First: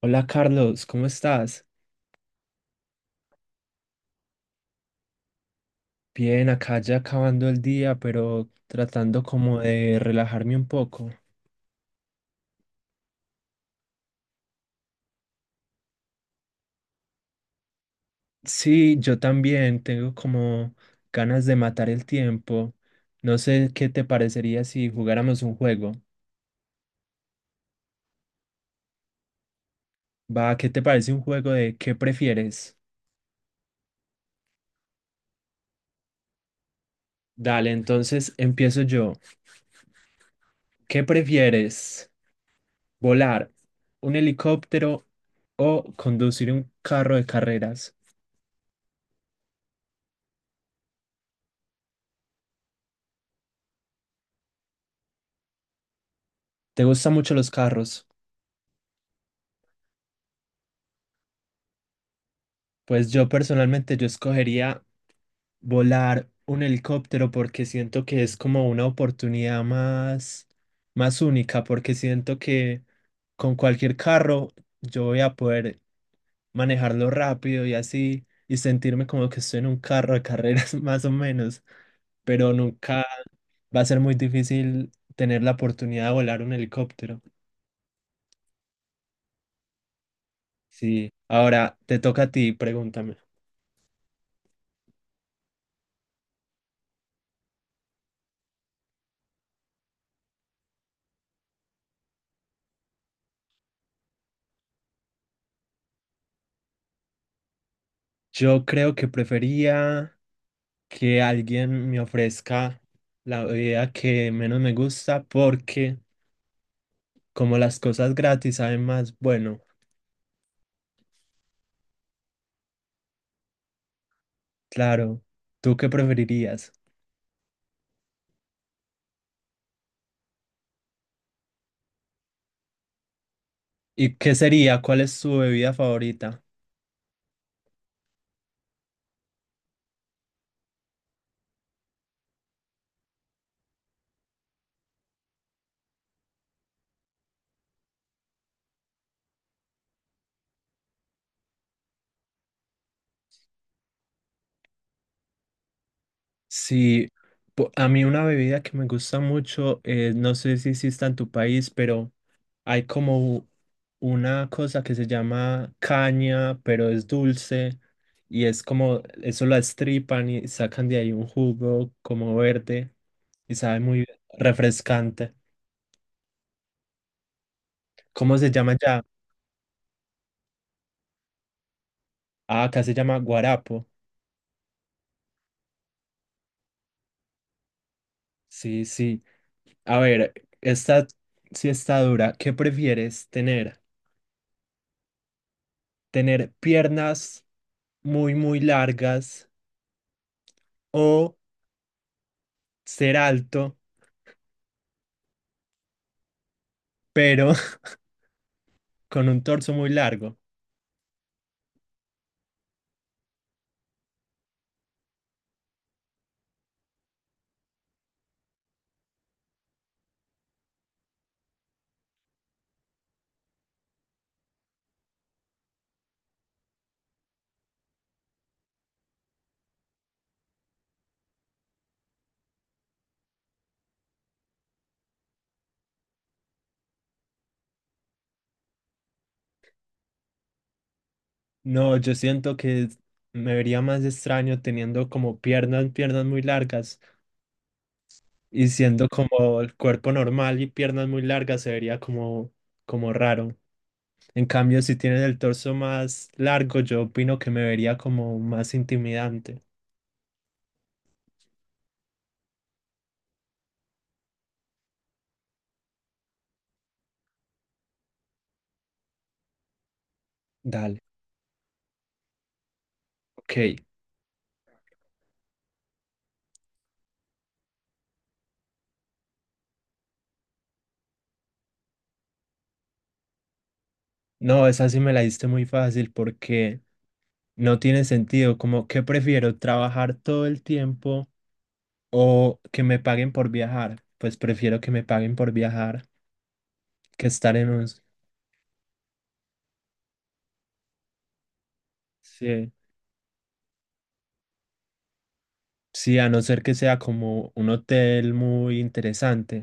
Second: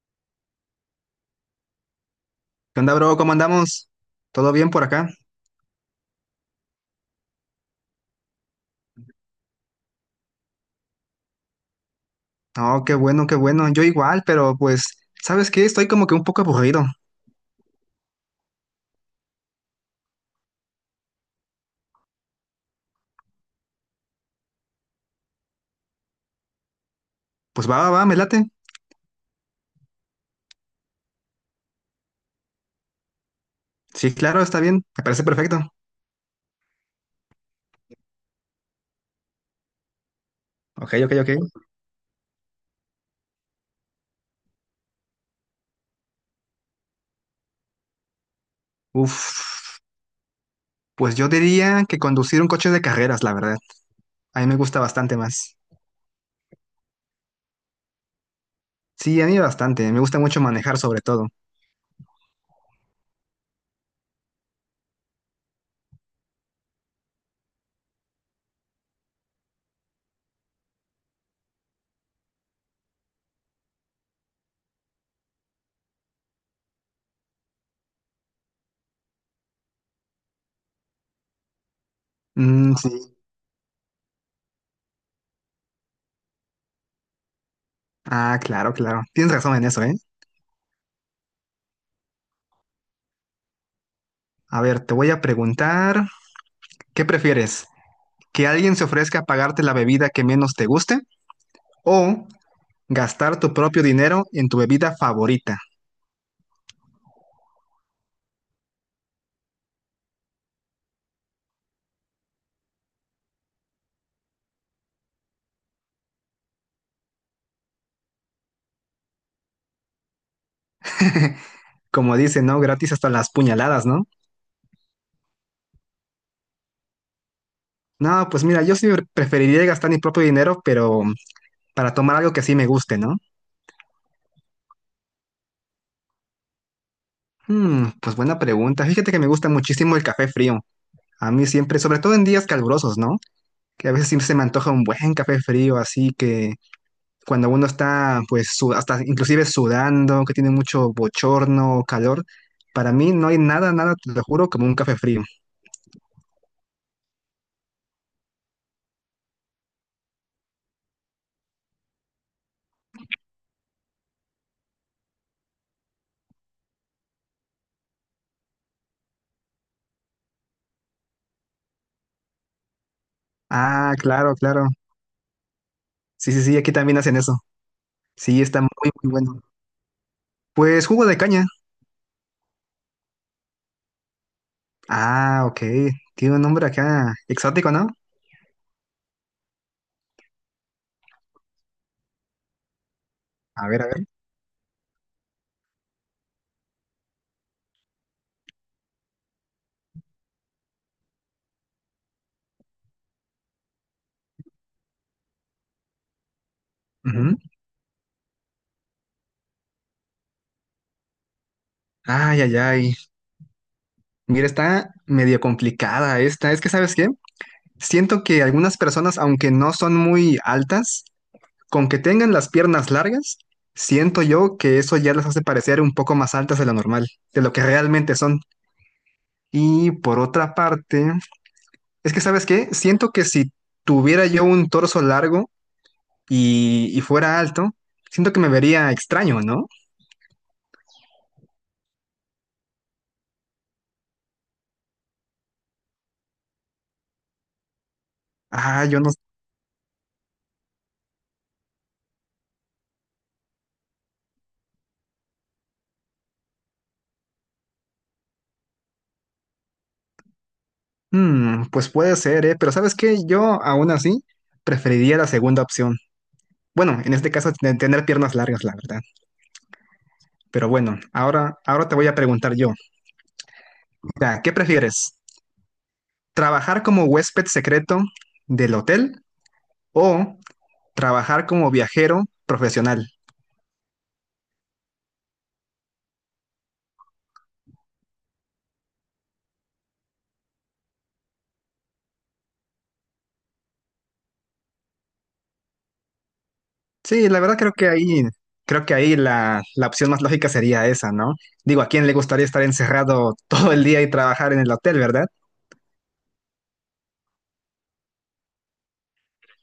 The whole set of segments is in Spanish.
Hola Carlos, ¿cómo estás? ¿Qué onda, bro? ¿Cómo andamos? ¿Todo bien por acá? Bien, acá ya acabando el día, pero tratando como de relajarme un poco. Oh, qué bueno, qué bueno. Yo igual, pero pues, ¿sabes qué? Estoy como que un poco aburrido. Sí, yo también tengo como ganas de matar el tiempo. No sé qué te parecería si jugáramos un juego. Pues va, va, va, me late. Va, ¿qué te parece un juego de qué prefieres? Sí, claro, está bien. Me parece perfecto. Dale, entonces empiezo yo. Ok, ¿Qué ok, ok. prefieres? ¿Volar un helicóptero o conducir un carro de carreras? Uf, pues yo diría que conducir un coche de carreras, la verdad. A mí me gusta bastante más. ¿Te gustan mucho los carros? Sí, a mí bastante. Me gusta mucho manejar sobre todo. Pues yo personalmente yo escogería volar un helicóptero porque siento que es como una oportunidad más, más única, porque siento que con cualquier carro yo voy a poder manejarlo rápido y así y sentirme como que estoy en un carro de carreras más o menos, pero Mm, nunca sí. va a ser muy difícil tener la oportunidad de volar un helicóptero. Ah, claro, claro. Tienes razón en eso, ¿eh? Sí, ahora te toca a ti, pregúntame. A ver, te voy a preguntar, ¿qué prefieres? ¿Que alguien se ofrezca a pagarte la bebida que menos te guste? ¿O gastar tu propio dinero en tu bebida favorita? Yo creo que prefería que alguien me ofrezca la bebida que menos me gusta porque como las cosas gratis saben más, bueno, Como dice, ¿no? Gratis hasta las puñaladas, ¿no? claro, ¿tú qué preferirías? No, pues mira, yo sí preferiría gastar mi propio dinero, pero para tomar algo que sí me guste, ¿no? ¿Y qué sería? ¿Cuál es tu bebida favorita? Hmm, pues buena pregunta. Fíjate que me gusta muchísimo el café frío. A mí siempre, sobre todo en días calurosos, ¿no? Que a veces siempre se me antoja un buen café frío, así que cuando uno está, pues, hasta inclusive sudando, que tiene mucho bochorno, calor, para mí no hay nada, nada, te lo juro, como un café frío. Si a mí una bebida que me gusta mucho, no sé si exista en tu país, pero hay como una cosa que se llama caña, pero es dulce. Y es como, eso la estripan y sacan de ahí un jugo como verde. Y sabe Ah, muy bien, claro, claro. refrescante. Sí, sí, sí, aquí también hacen eso. ¿Cómo Sí, se está muy, llama ya? muy bueno. Pues jugo de caña. Ah, acá se llama guarapo. Ah, ok. Tiene un nombre acá exótico, ¿no? Sí, sí. A ver, esta sí está dura. ¿Qué prefieres A tener? ver, a ver. ¿Tener piernas muy, muy largas o ser alto, Ujú. pero con un torso muy largo? Ay, ay, ay. Mira, está medio complicada esta. Es que, ¿sabes qué? Siento que algunas personas, aunque no son muy altas, con que tengan las piernas largas, siento yo que eso ya las hace parecer un poco más altas de lo normal, de lo que realmente son. Y por otra parte, es que, ¿sabes qué? Siento que si tuviera yo un torso largo, y fuera alto, siento que me vería extraño, ¿no? No, yo siento que me vería más extraño teniendo como piernas, piernas muy largas y Ah, yo siendo no. como el cuerpo normal y piernas muy largas se vería como, como raro. En cambio, si tienes el torso más largo, yo opino que me vería como más intimidante. Mm, pues puede ser, ¿eh? Pero ¿sabes qué? Yo aún así preferiría la segunda opción. Bueno, en este caso, tener piernas largas, la verdad. Pero Dale. bueno, ahora te voy a preguntar yo. Ok. Mira, ¿qué prefieres? ¿Trabajar como huésped secreto del hotel o trabajar como viajero profesional? No, esa sí me la diste muy fácil porque no tiene sentido. Como qué prefiero trabajar todo el tiempo o que me paguen por viajar. Pues prefiero que me paguen por viajar que Sí, la estar verdad en un... creo que ahí la opción más lógica sería esa, ¿no? Digo, ¿a quién le gustaría estar Sí. encerrado todo el día y trabajar en el hotel, verdad? Sí, a no ser que sea como un hotel muy interesante.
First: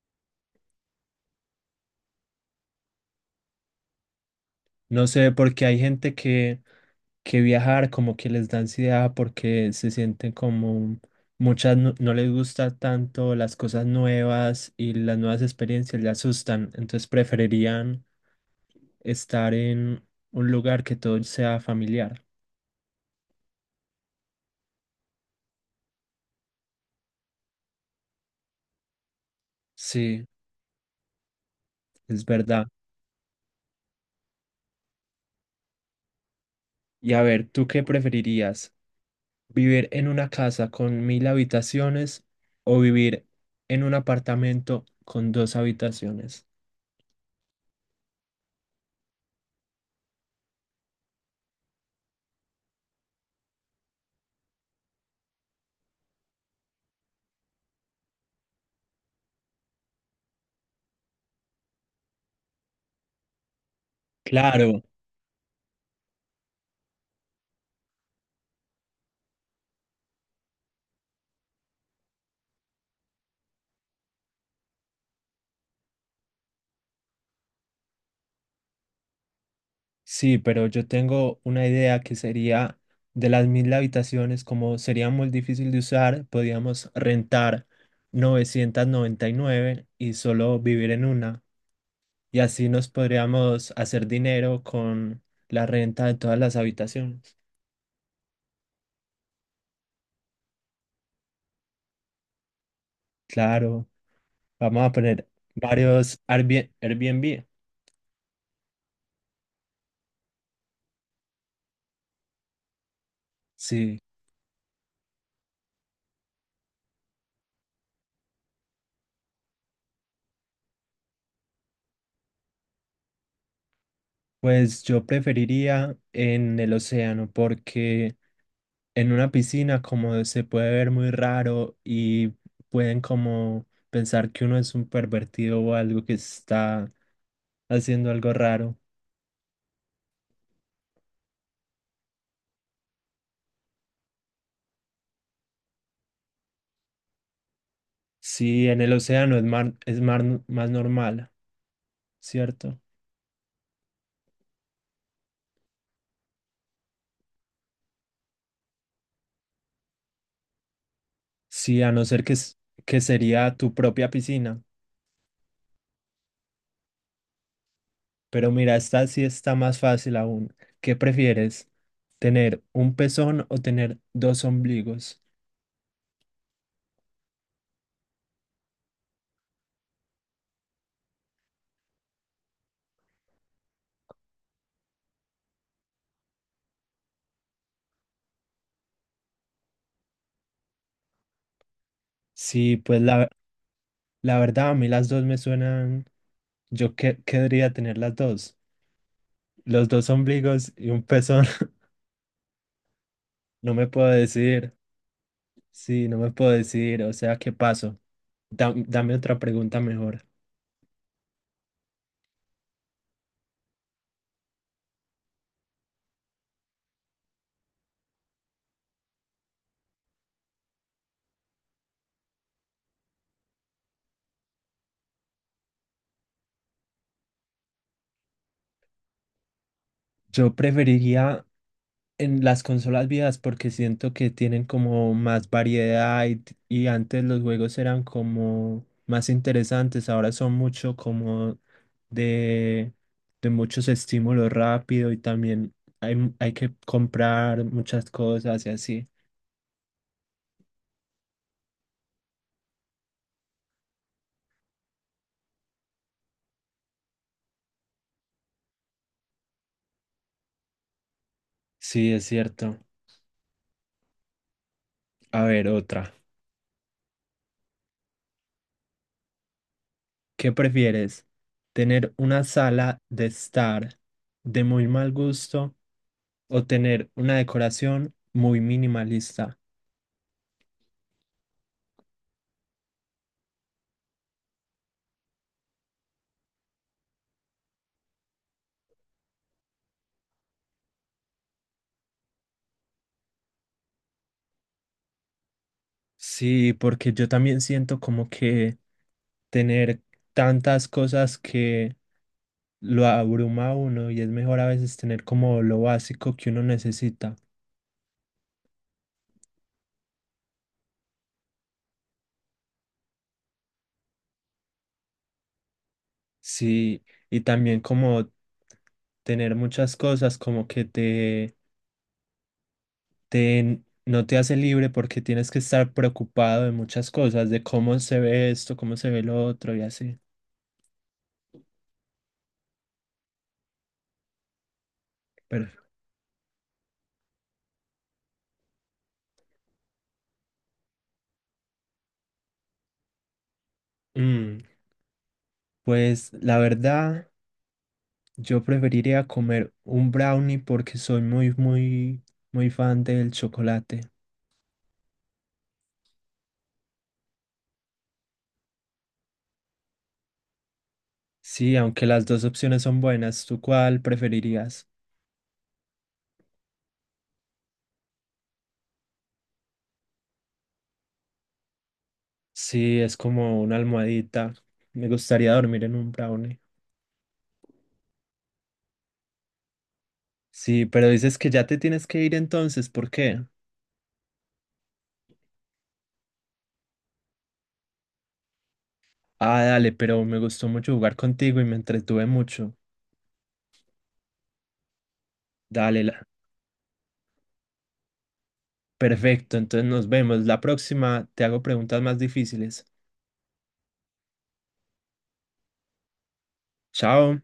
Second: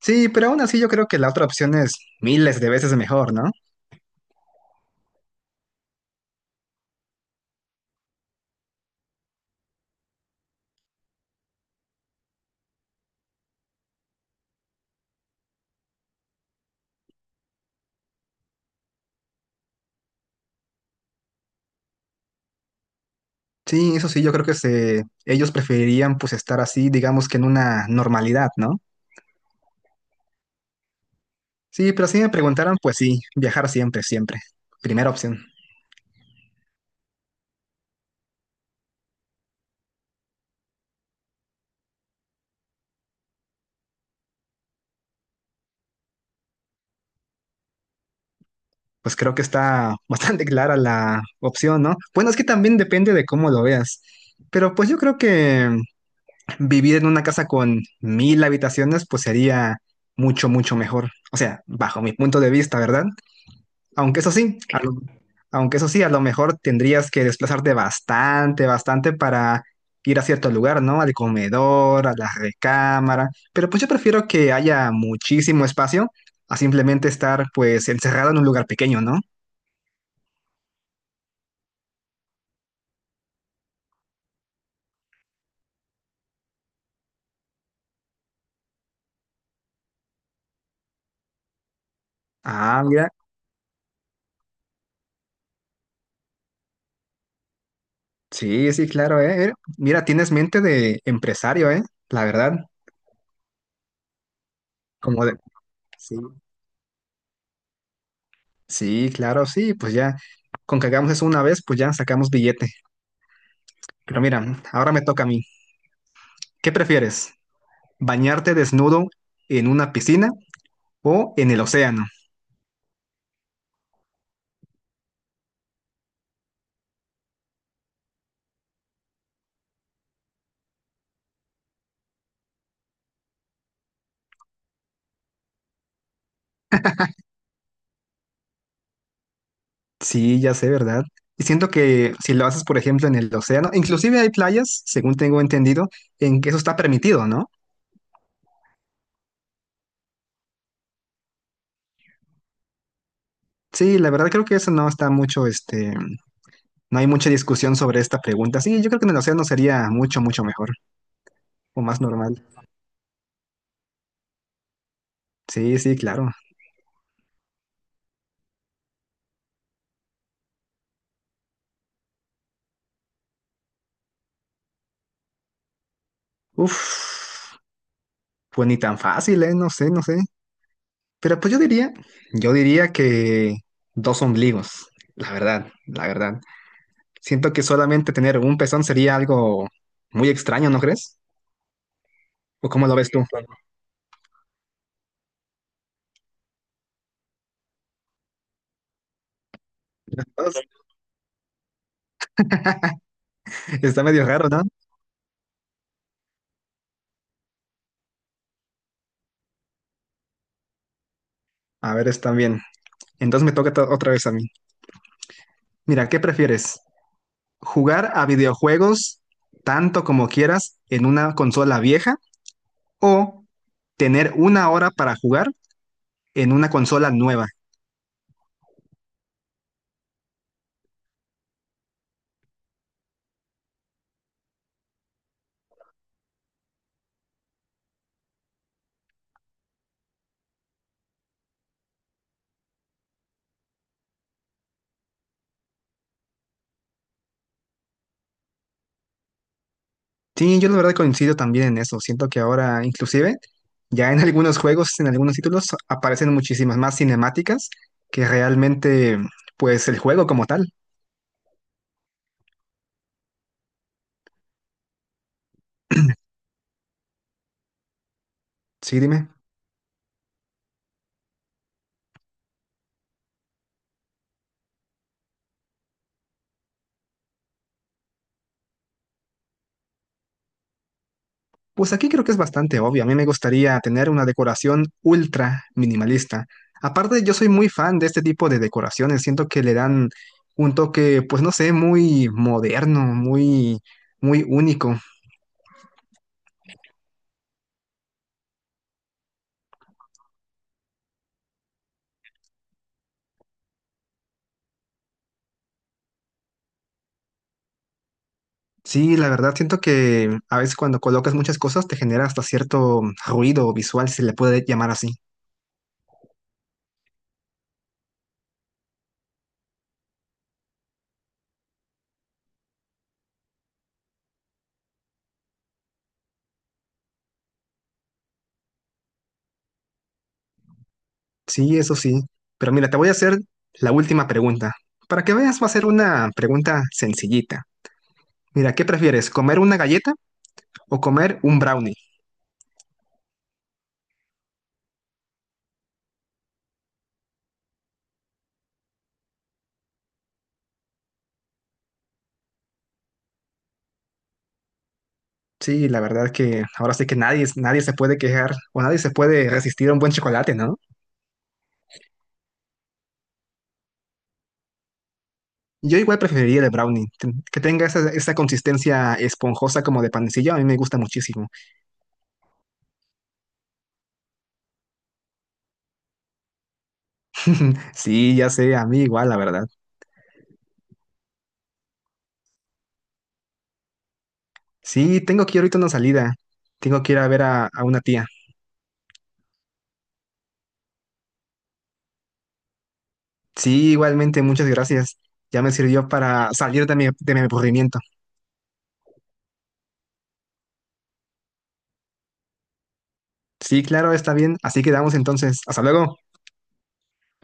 Sí, pero aún así yo creo que la otra opción es miles de veces mejor, ¿no? No sé, porque hay gente que viajar, como que les da ansiedad porque se sienten como muchas no les gusta tanto las cosas nuevas y las nuevas experiencias les asustan, entonces preferirían estar en un lugar que todo sea familiar. Sí, eso sí, yo creo que ellos preferirían pues estar así, digamos que en una normalidad, ¿no? Sí, Sí, pero si es me verdad. preguntaran, pues sí, viajar siempre, siempre. Primera opción. Y a ver, ¿tú qué preferirías? ¿Vivir en una casa con mil habitaciones o vivir en un apartamento con dos habitaciones? Pues creo que está bastante clara la opción, ¿no? Bueno, es que también depende de cómo lo veas. Pero pues yo creo que vivir en una casa con mil habitaciones pues sería mucho, mucho mejor. O sea, bajo mi punto de vista, ¿verdad? Aunque eso sí, a Claro. lo- aunque eso sí, a lo mejor tendrías que desplazarte bastante, bastante para ir a cierto lugar, ¿no? Al comedor, a la recámara. Pero pues yo prefiero que haya muchísimo espacio a simplemente estar pues encerrado en un lugar pequeño, ¿no? Sí, pero yo tengo una idea que sería de las mil habitaciones, como sería muy difícil de usar, podíamos rentar 999 y nueve y solo vivir en una. Y así Ah, nos mira, podríamos hacer dinero con la renta de todas las habitaciones. sí, sí, claro, eh. Mira, mira, tienes mente de empresario, la verdad. Claro, vamos a poner Como de, sí, varios Airbnb. Airbnb. sí, claro, sí, pues ya, con que hagamos eso una vez, pues ya sacamos billete. Sí, Pero mira, ahora me toca a mí. ¿Qué prefieres? ¿Bañarte desnudo en una piscina o en el océano? pues yo preferiría en el océano porque en una piscina como se puede ver muy raro y pueden como pensar que uno es un pervertido o algo que está haciendo algo raro. Sí, ya sé, ¿verdad? Y siento que si lo haces, por ejemplo, en el océano, inclusive hay playas, según tengo entendido, en que eso está permitido, ¿no? Si en el océano es más normal, ¿cierto? Sí, la verdad creo que eso no está mucho, no hay mucha discusión sobre esta pregunta. Sí, yo creo que en el océano sería mucho, mucho mejor Sí, o a más no ser que, normal. Que sería tu propia piscina. Sí, sí, claro. Pero mira, esta sí está más fácil aún. ¿Qué prefieres? ¿Tener un pezón o tener dos ombligos? Uf, pues ni tan fácil, ¿eh? No sé, no sé. Pero pues yo diría, yo diría que dos ombligos, la verdad, la verdad. Siento que solamente tener un pezón sería algo muy extraño, ¿no crees? ¿O Sí, cómo lo pues ves tú? La verdad a mí las dos me suenan... Yo querría tener las dos. Los dos ombligos y un pezón. No me Está puedo medio raro, ¿no? decidir. Sí, no me puedo decidir. O sea, ¿qué paso? Dame otra pregunta mejor. A ver, está bien. Entonces me toca otra vez a mí. Mira, ¿qué prefieres? Jugar a videojuegos tanto como quieras en una consola vieja o tener una hora para jugar en una consola nueva. Yo preferiría en las consolas viejas porque siento que tienen como más variedad y antes los juegos eran como más interesantes. Ahora son mucho como de, de muchos estímulos rápido y también hay, hay que comprar muchas cosas y así. Sí, yo la verdad coincido también en eso. Siento que ahora inclusive ya en algunos juegos, en algunos títulos aparecen muchísimas más cinemáticas que realmente pues el juego como tal. Sí, es cierto. A ver, otra. Sí, dime. ¿Qué prefieres? ¿Tener una sala de estar de muy mal gusto o tener una decoración muy minimalista? Pues aquí creo que es bastante obvio. A mí me gustaría tener una decoración ultra minimalista. Aparte, yo soy muy fan de este tipo de decoraciones. Siento que le dan un toque, pues no sé, muy moderno, muy, muy único. Sí, porque yo también siento como que tener tantas cosas que lo abruma a uno y es mejor a veces tener como lo básico que uno necesita. Sí, la verdad, siento que a veces cuando colocas muchas cosas te genera hasta cierto ruido visual, si se le puede llamar así. Sí, y también como tener muchas cosas como que no te hace libre porque tienes que estar preocupado de muchas cosas, de cómo se ve esto, cómo se ve lo otro y así. Sí, eso sí. Pero mira, te voy a hacer la última pregunta. Para que veas, va Pero, a ser una pregunta sencillita. Mira, ¿qué prefieres, comer una galleta o comer un brownie? mm, pues la verdad, yo preferiría comer un brownie porque soy muy, muy, muy fan del chocolate. Sí, la verdad que ahora sí que nadie, nadie se puede quejar o nadie se puede resistir a un buen chocolate, ¿no? Sí, aunque las dos opciones son buenas, ¿tú cuál preferirías? Yo igual preferiría el de brownie, que tenga esa, esa consistencia esponjosa como de panecillo, a mí me gusta muchísimo. Sí, es como una almohadita. Me gustaría dormir en un brownie. Sí, ya sé, a mí igual, la verdad. Sí, pero dices que ya te tienes que ir entonces, ¿por qué? Sí, tengo que ir ahorita a una salida, tengo que ir a ver a una tía. Ah, dale, pero me gustó mucho jugar contigo y me entretuve mucho. Sí, igualmente, muchas gracias. Ya me Dale, sirvió para salir de de mi aburrimiento. perfecto, entonces nos vemos. La próxima te hago preguntas más difíciles. Sí, claro, está bien, así quedamos entonces. Hasta luego. Chao.